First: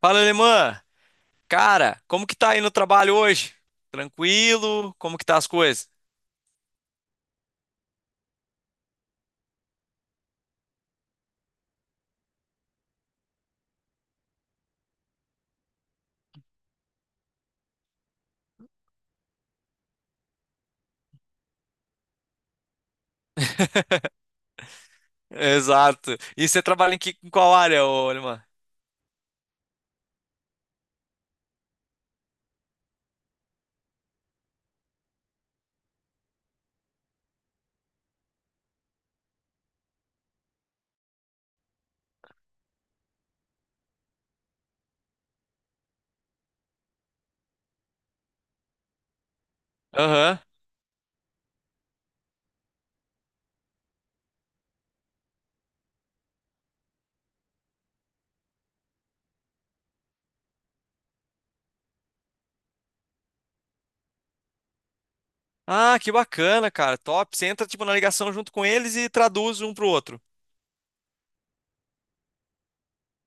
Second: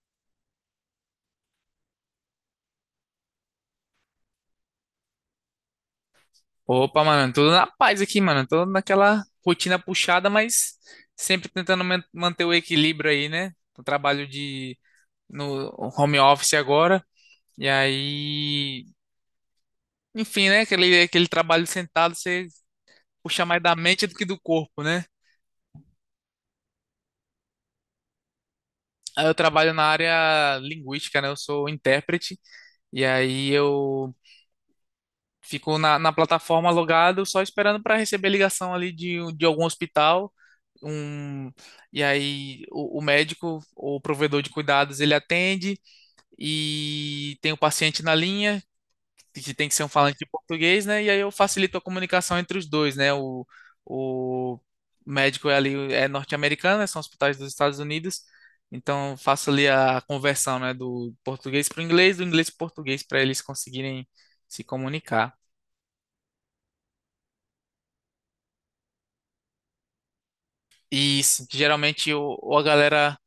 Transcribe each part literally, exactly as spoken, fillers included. Fala, alemã! Cara, como que tá aí no trabalho hoje? Tranquilo? Como que tá as coisas? Opa, mano, tudo na paz aqui, mano. Tô naquela rotina puxada, mas sempre tentando man- manter o equilíbrio aí, né? Eu trabalho de no home office agora, e aí, enfim, né? Aquele, aquele trabalho sentado, você puxa mais da mente do que do corpo, né? Exato. E você trabalha em, que, em qual área, ô, alemã? Aí eu trabalho na área linguística, né? Eu sou intérprete, e aí eu ficou na, na plataforma logado, só esperando para receber ligação ali de, um- de algum hospital. Um, e aí o, o médico ou o provedor de cuidados, ele atende e tem o paciente na linha, que tem que ser um falante de Aham. português, né? E aí eu facilito a comunicação entre os dois, né? O, o médico é ali é norte-americano, né? São hospitais dos Estados Unidos. Então eu faço ali a conversão, né, do português para o inglês, do inglês para o português, para eles conseguirem se comunicar. Ah, que bacana, cara. Top. Você entra, tipo, na ligação junto com eles e traduz um pro outro. Isso, geralmente o, ou a galera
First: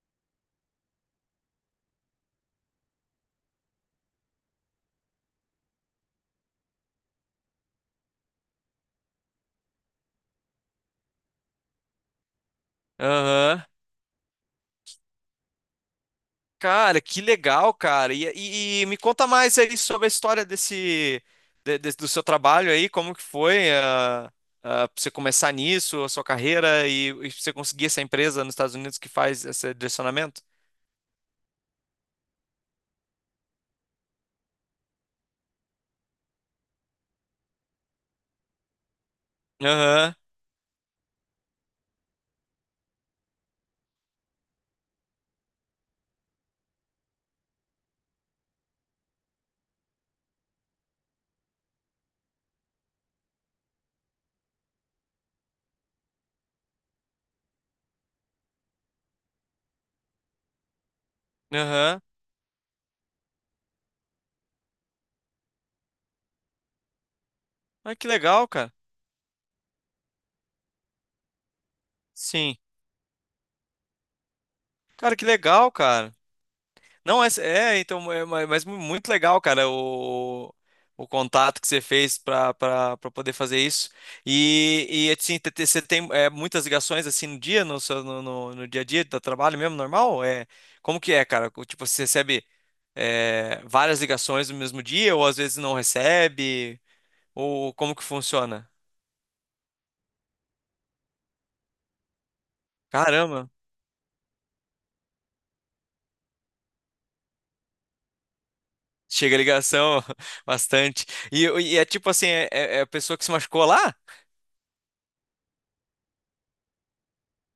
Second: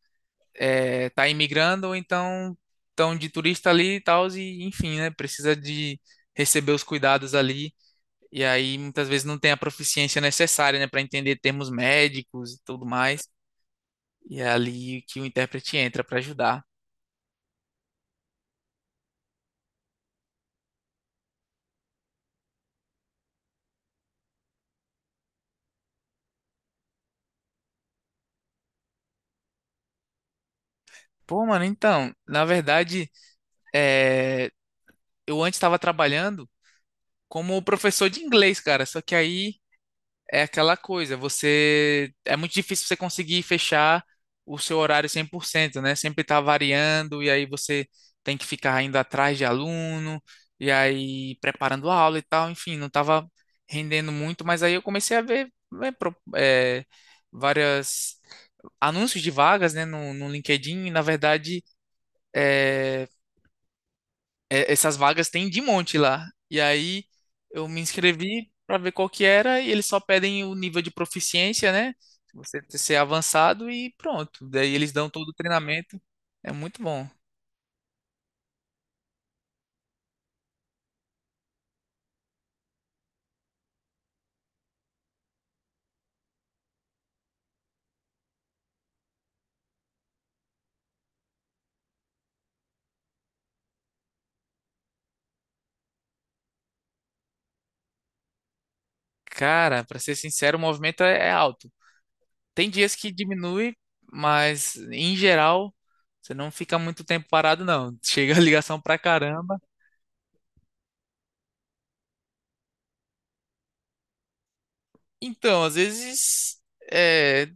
é, tá imigrando, ou então estão de turista ali e tal, e enfim, né? Precisa de receber os cuidados ali. E aí muitas vezes não tem a proficiência necessária, né, para entender termos médicos e tudo mais. Aham. E é ali que o intérprete entra para ajudar. Cara, que legal, cara. E, e- e me conta mais aí sobre a história desse, de- de- do seu trabalho aí, como que foi, ah, ah, pra você começar nisso, a sua carreira e, e você conseguir essa empresa nos Estados Unidos que faz esse direcionamento? Pô, mano, então, na verdade, é, eu antes estava trabalhando como professor de inglês, cara, só que aí Aham, é aquela coisa, você é muito difícil você conseguir fechar o seu horário cem por cento, né? Sempre tá variando e aí você tem que ficar indo atrás de aluno e aí preparando a aula e tal, enfim, não tava rendendo muito, mas aí eu comecei a ver, né, pro- é, várias anúncios de vagas, né, no, no LinkedIn, e na verdade aham. é, é, essas vagas tem de monte lá. E aí eu me Ah, que legal, inscrevi cara. para ver qual que era, e eles só pedem o nível de proficiência, né? Sim. Você ter- ser avançado e pronto. Daí eles dão Cara, que todo o legal, treinamento. cara. É muito bom. Não, é, é então, é, ma- mas mu- muito legal, cara, o, o contato que você fez pra, pra, pra poder fazer isso. E, e assim, te- te- você tem é, muitas ligações assim no dia, no, seu, no, no, no dia a dia do trabalho mesmo, normal? É, como que é, cara? O, tipo, você recebe é, várias ligações no mesmo dia, ou às vezes não recebe, ou como que funciona? Cara, para ser sincero, o movimento é é alto. Tem dias que Caramba. diminui, mas em geral você não fica muito tempo parado, não. Chega a ligação pra Chega a caramba. ligação bastante. E, e é tipo assim, é, é é a pessoa que se machucou lá? Então, às vezes, é,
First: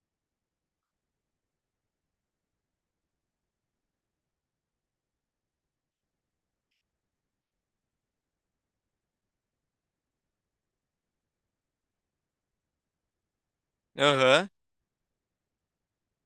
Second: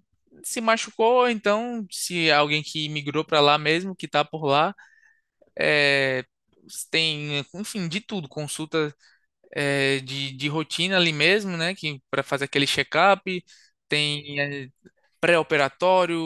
se machucou, então se alguém que migrou pra lá mesmo, que tá por lá, É, tem, enfim, de tudo, consulta é, de, de rotina ali mesmo, né? Que para fazer aquele check-up, tem, Aham. é, pré-operatório,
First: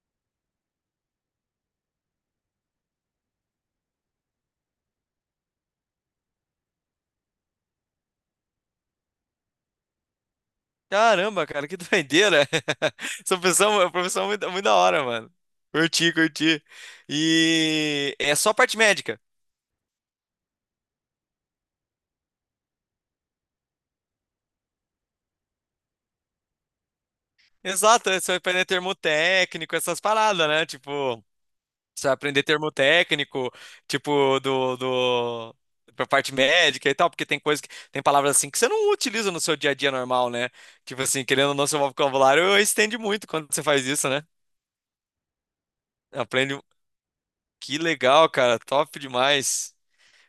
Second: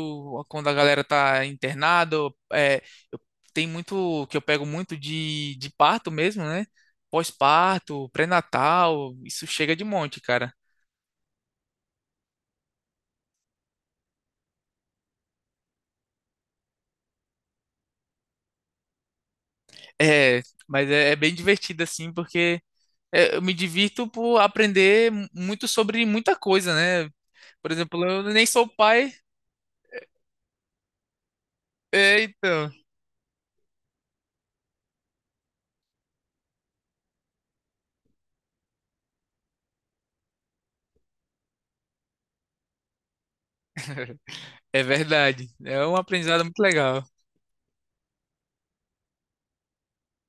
quando a galera tá internada, é, eu- tem muito que eu pego muito de, de parto mesmo, né? Pós-parto, pré-natal, isso chega de monte, cara. Caramba, cara, que doideira. Essa pessoa, é uma profissão muito, muito da hora, mano. Curti, curti. E é só parte médica. É, mas é, é bem divertido assim, porque é, eu me divirto por aprender mu- muito sobre muita coisa, né? Por exemplo, Exato, é eu só nem aprender sou pai. termotécnico, essas paradas, né? Tipo, precisa É, aprender então, termo técnico, tipo, do, do, pra parte médica e tal, porque tem coisa que, tem palavras assim que você não utiliza no seu dia a dia normal, né? Tipo assim, querendo ou não, seu vocabulário estende muito quando você faz isso, né? é verdade. É um aprendizado muito Aprende. legal. Que legal, cara, top demais.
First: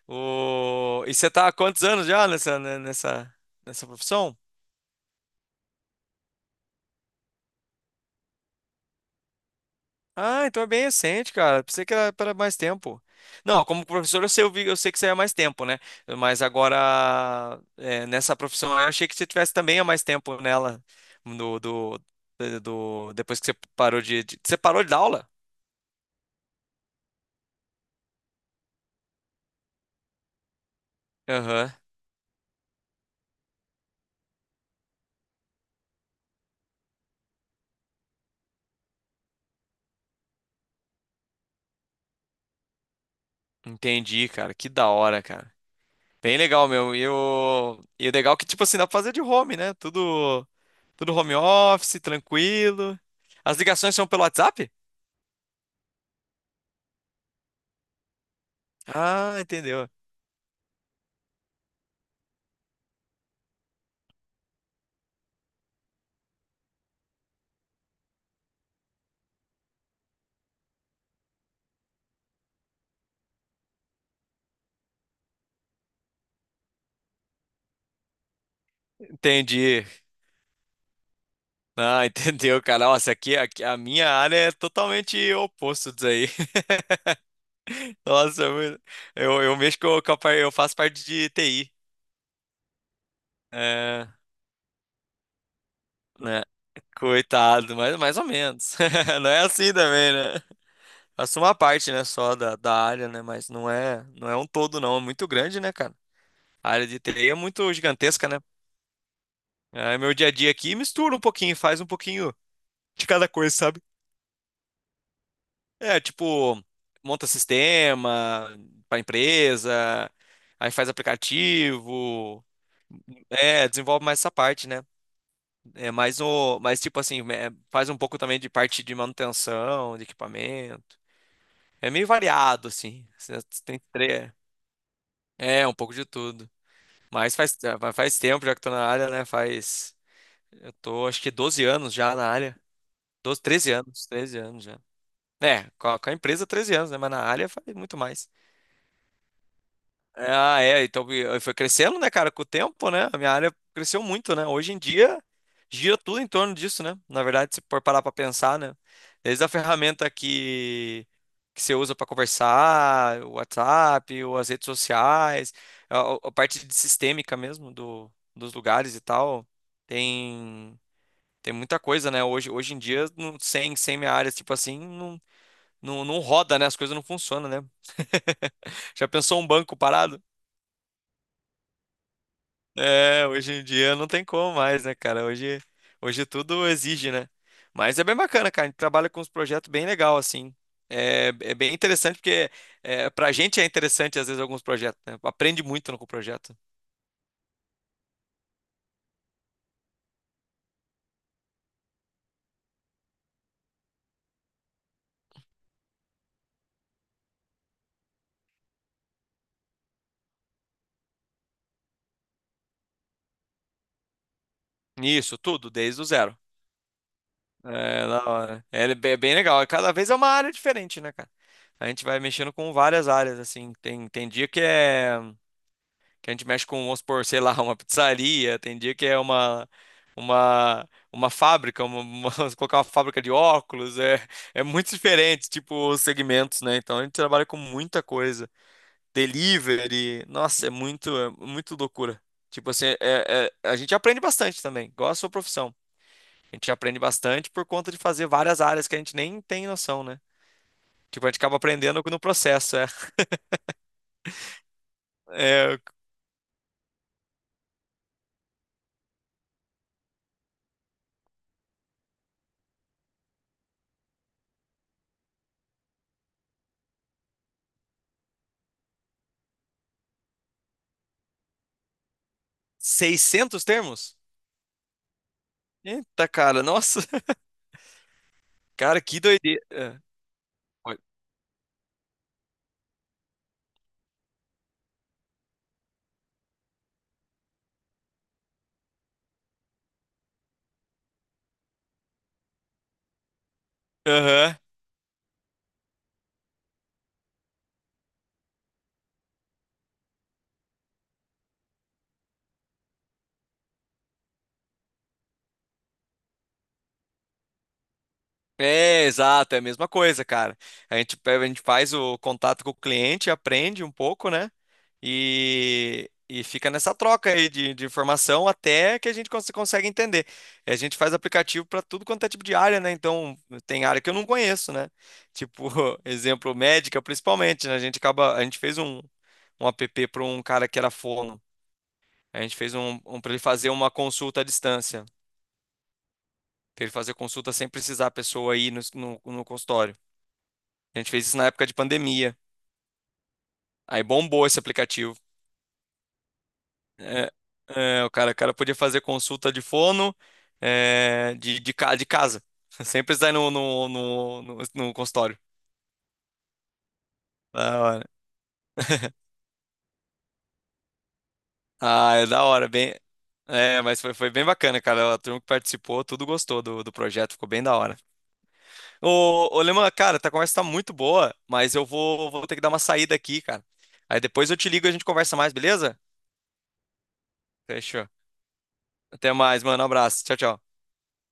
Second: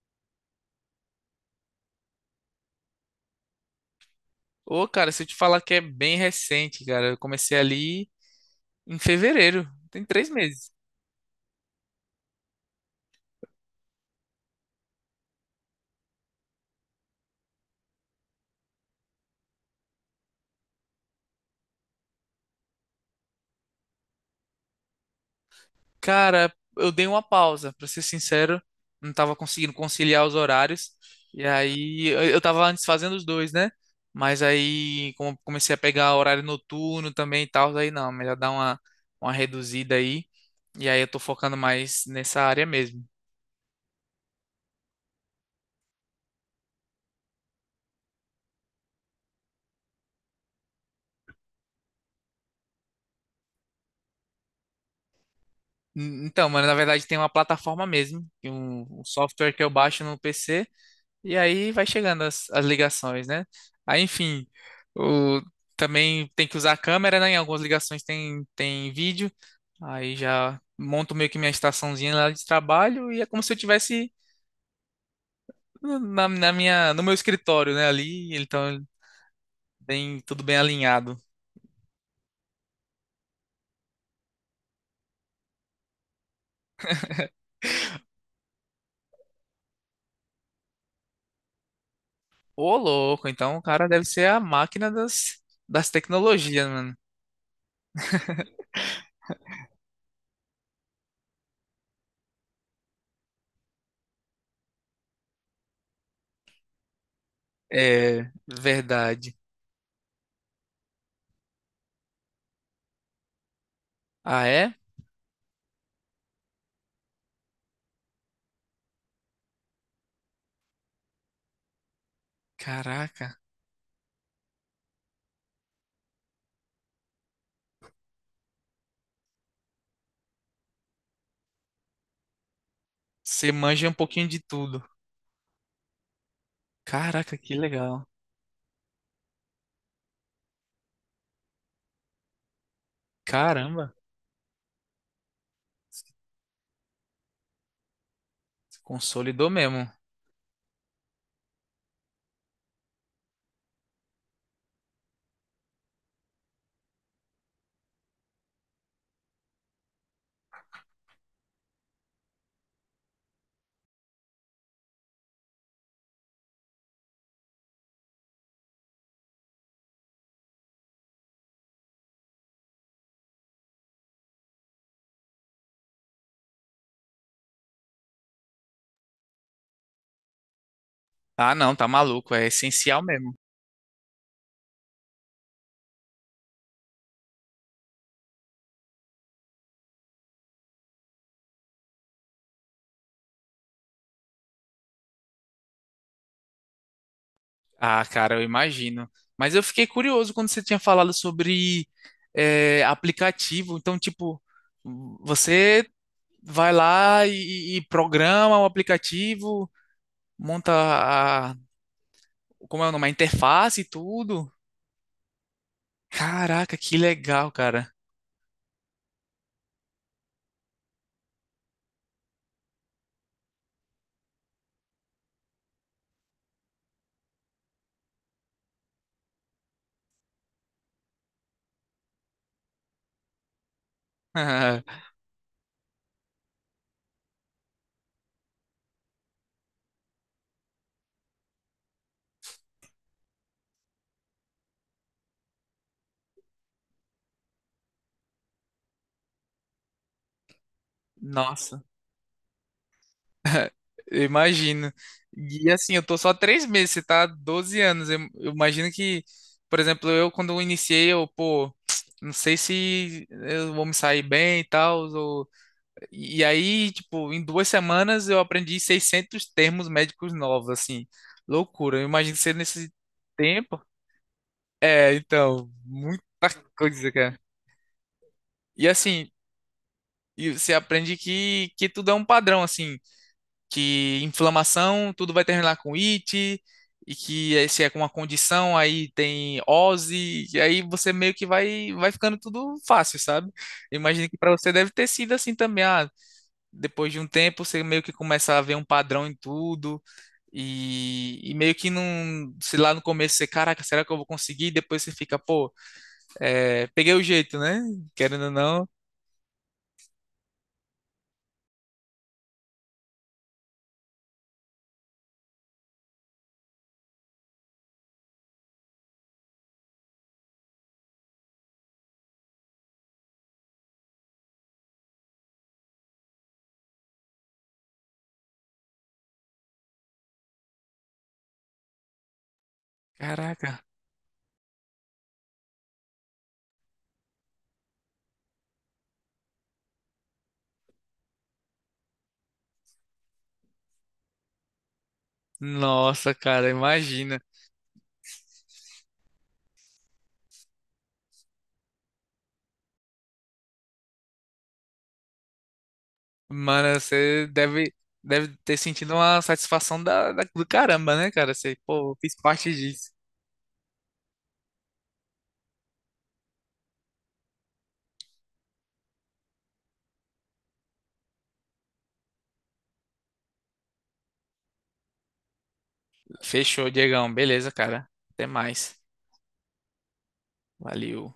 O... E você tá há quantos anos já nessa, né, nessa, nessa profissão? Ô, cara, se eu te falar que é bem recente, cara, eu comecei ali em fevereiro, tem três Ah, então é meses. bem recente, cara. Pensei que era para mais tempo. Não, como professor eu sei, eu vi- eu sei que você é mais tempo, né? Mas agora, é, nessa profissão, eu achei que você tivesse também há mais tempo nela. Do, do, do- Depois que você parou de, de- Você parou de dar aula? Cara, eu dei uma pausa, pra ser sincero, não tava conseguindo conciliar os horários. E Aham. aí, eu eu tava antes fazendo os dois, né? Mas aí, como eu comecei a pegar horário noturno também e tal, aí não, melhor dar uma, uma, reduzida aí. E aí, eu tô focando mais nessa área mesmo. Entendi, cara. Que da hora, cara. Bem legal, meu. E o, e o legal é que, tipo assim, dá pra fazer de home, né? Tudo, tudo home office, tranquilo. As ligações são pelo WhatsApp? N- Então, mano, na verdade tem uma plataforma mesmo, que um, um Ah, software que eu entendeu. baixo no P C, e aí vai chegando as, as ligações, né? Aí, enfim, o, também tem que usar a câmera, né? Em algumas ligações, tem, tem vídeo, aí já monto meio que minha estaçãozinha lá de trabalho, e é como se eu tivesse na, na minha, no meu escritório, né? Ali, então, Entendi. bem, tudo bem alinhado. Ah, entendeu, cara. Nossa, aqui, aqui a minha área é totalmente oposto disso aí. Nossa, eu, eu, eu mexo com, com a, par- eu faço parte de T I. Ô, louco, então o cara deve É, ser a máquina das, das né? tecnologias, mano. Coitado, mas mais ou menos. Não é assim também, né? Faço uma parte, né, só da, da área, né? Mas não é, não é um todo, não. É muito grande, né, cara? A área de T I é muito gigantesca, É, né? verdade. É, meu dia a dia aqui mistura um pouquinho, faz um pouquinho de cada coisa, sabe? Ah, é? É, tipo, monta sistema para empresa, aí faz aplicativo, Caraca, é, desenvolve mais essa parte, né? É mais o, mas tipo assim, é, faz um pouco também de parte de manutenção, de equipamento. É meio variado assim. Você você Tem manja um pouquinho tre- de tudo. é, um pouco de tudo. Mas Caraca, que faz, é, legal. faz tempo já que tô na área, né? Faz, eu tô acho que doze anos já na área. doze treze Caramba, anos, treze anos já. É, com a, com a empresa treze anos, né? Mas na área faz muito mais. consolidou mesmo. Ah, é, então e- e foi crescendo, né, cara, com o tempo, né? A minha área cresceu muito, né? Hoje em dia gira tudo em torno disso, né? Na verdade, se for parar para pensar, né? Desde a ferramenta que que você usa para conversar, o WhatsApp, ou as redes sociais, a, a- a parte de sistêmica mesmo do, dos lugares e tal, tem tem muita coisa, né? Hoje hoje em dia, não, sem sem minha área, tipo assim, não, não, não roda, né? As coisas não funcionam, né? Já pensou um banco parado? Ah, não, tá maluco, é essencial É, mesmo. hoje em dia não tem como mais, né, cara? Hoje, hoje tudo exige, né? Mas é bem bacana, cara. A gente trabalha com uns projetos bem legal, assim. É, é bem interessante, porque é, pra gente é interessante, às vezes, alguns projetos, né? Aprende muito com o projeto. Ah, cara, eu imagino. Mas eu fiquei curioso quando você tinha falado sobre eh, aplicativo. Então, tipo, você vai lá e, e programa o aplicativo, monta a, como é o nome, a interface e tudo. Isso, tudo, desde o zero. Caraca, que legal, cara. É, da hora. É, ele- é bem legal. Cada vez é uma área diferente, né, cara? A gente vai mexendo com várias áreas, assim. Tem, tem dia que é, que a gente mexe com, vamos supor, sei lá, uma pizzaria, tem dia que é uma, uma, uma fábrica, uma, uma- colocar uma fábrica de óculos, é, é muito diferente, tipo, os segmentos, né? Então a gente trabalha com muita coisa. Delivery, nossa, é muito, é muito loucura. Tipo assim, é, é- a gente aprende bastante também, igual a sua profissão. A gente aprende bastante por conta de fazer várias áreas que a gente nem tem noção, né? Tipo, a gente acaba Nossa. aprendendo no processo, é. Eu imagino. E É, assim, eu tô só três meses, você tá há doze anos. Eu, eu imagino que, por exemplo, eu quando eu iniciei, eu, pô, não sei se eu vou me sair bem e tal. Ou... E aí, tipo, em duas semanas eu aprendi seiscentos termos médicos novos, assim. Loucura. Eu imagino que você nesse seiscentos tempo. termos? É, então, muita Eita, cara, nossa. coisa, cara. E Cara, que assim, doideira. Ah, e você oi. aprende que, que tudo é um padrão, assim. Que inflamação, tudo vai terminar com it, e que aí, se é com uma condição, aí tem ose, e aí você meio que vai, vai ficando tudo fácil, sabe? Imagino que para Aham. você deve ter sido assim também. Ah, depois de um tempo você meio que começa a ver um padrão em tudo, e, e meio que não, sei lá, no começo você, caraca, será que eu vou conseguir? E depois você fica, pô, é, peguei o jeito, né? Querendo ou não, É, exato, é a mesma coisa, cara. A gente, pe- a gente faz o contato com o cliente, aprende um pouco, né? E, e fica nessa troca aí de, de informação até que a gente cons- consegue entender. E a gente faz aplicativo para tudo quanto é tipo de área, né? Então, tem área que eu não conheço, né? Tipo, exemplo, médica, principalmente, né? A gente acaba, a gente fez um, um app para um cara que era fono. A gente fez um, um para ele fazer caraca. uma consulta à distância, que ele fazia consulta sem precisar a pessoa ir no, no, no consultório. A gente fez isso na época de pandemia. Aí bombou esse aplicativo. Nossa, cara, É, imagina. é, o cara, o cara podia fazer consulta de fono, é, de, de, ca- de casa, sem precisar ir no, no, no, no, no consultório. Mano, você Da deve, hora. deve ter sentido uma satisfação da, da- do caramba, né, cara? Você, pô, eu Ah, é fiz da parte hora, bem. disso. É, mas foi, foi bem bacana, cara. A turma que participou, tudo gostou do, do projeto, ficou bem da hora. Ô, ô Leman, cara, tá, a conversa tá muito boa, mas eu vou, vou ter que dar uma saída aqui, cara. Aí depois eu te ligo e a gente conversa mais, beleza? Fechou, Diegão. Beleza, cara. Fechou. Até mais. Até mais, mano. Um abraço. Tchau, tchau. Valeu.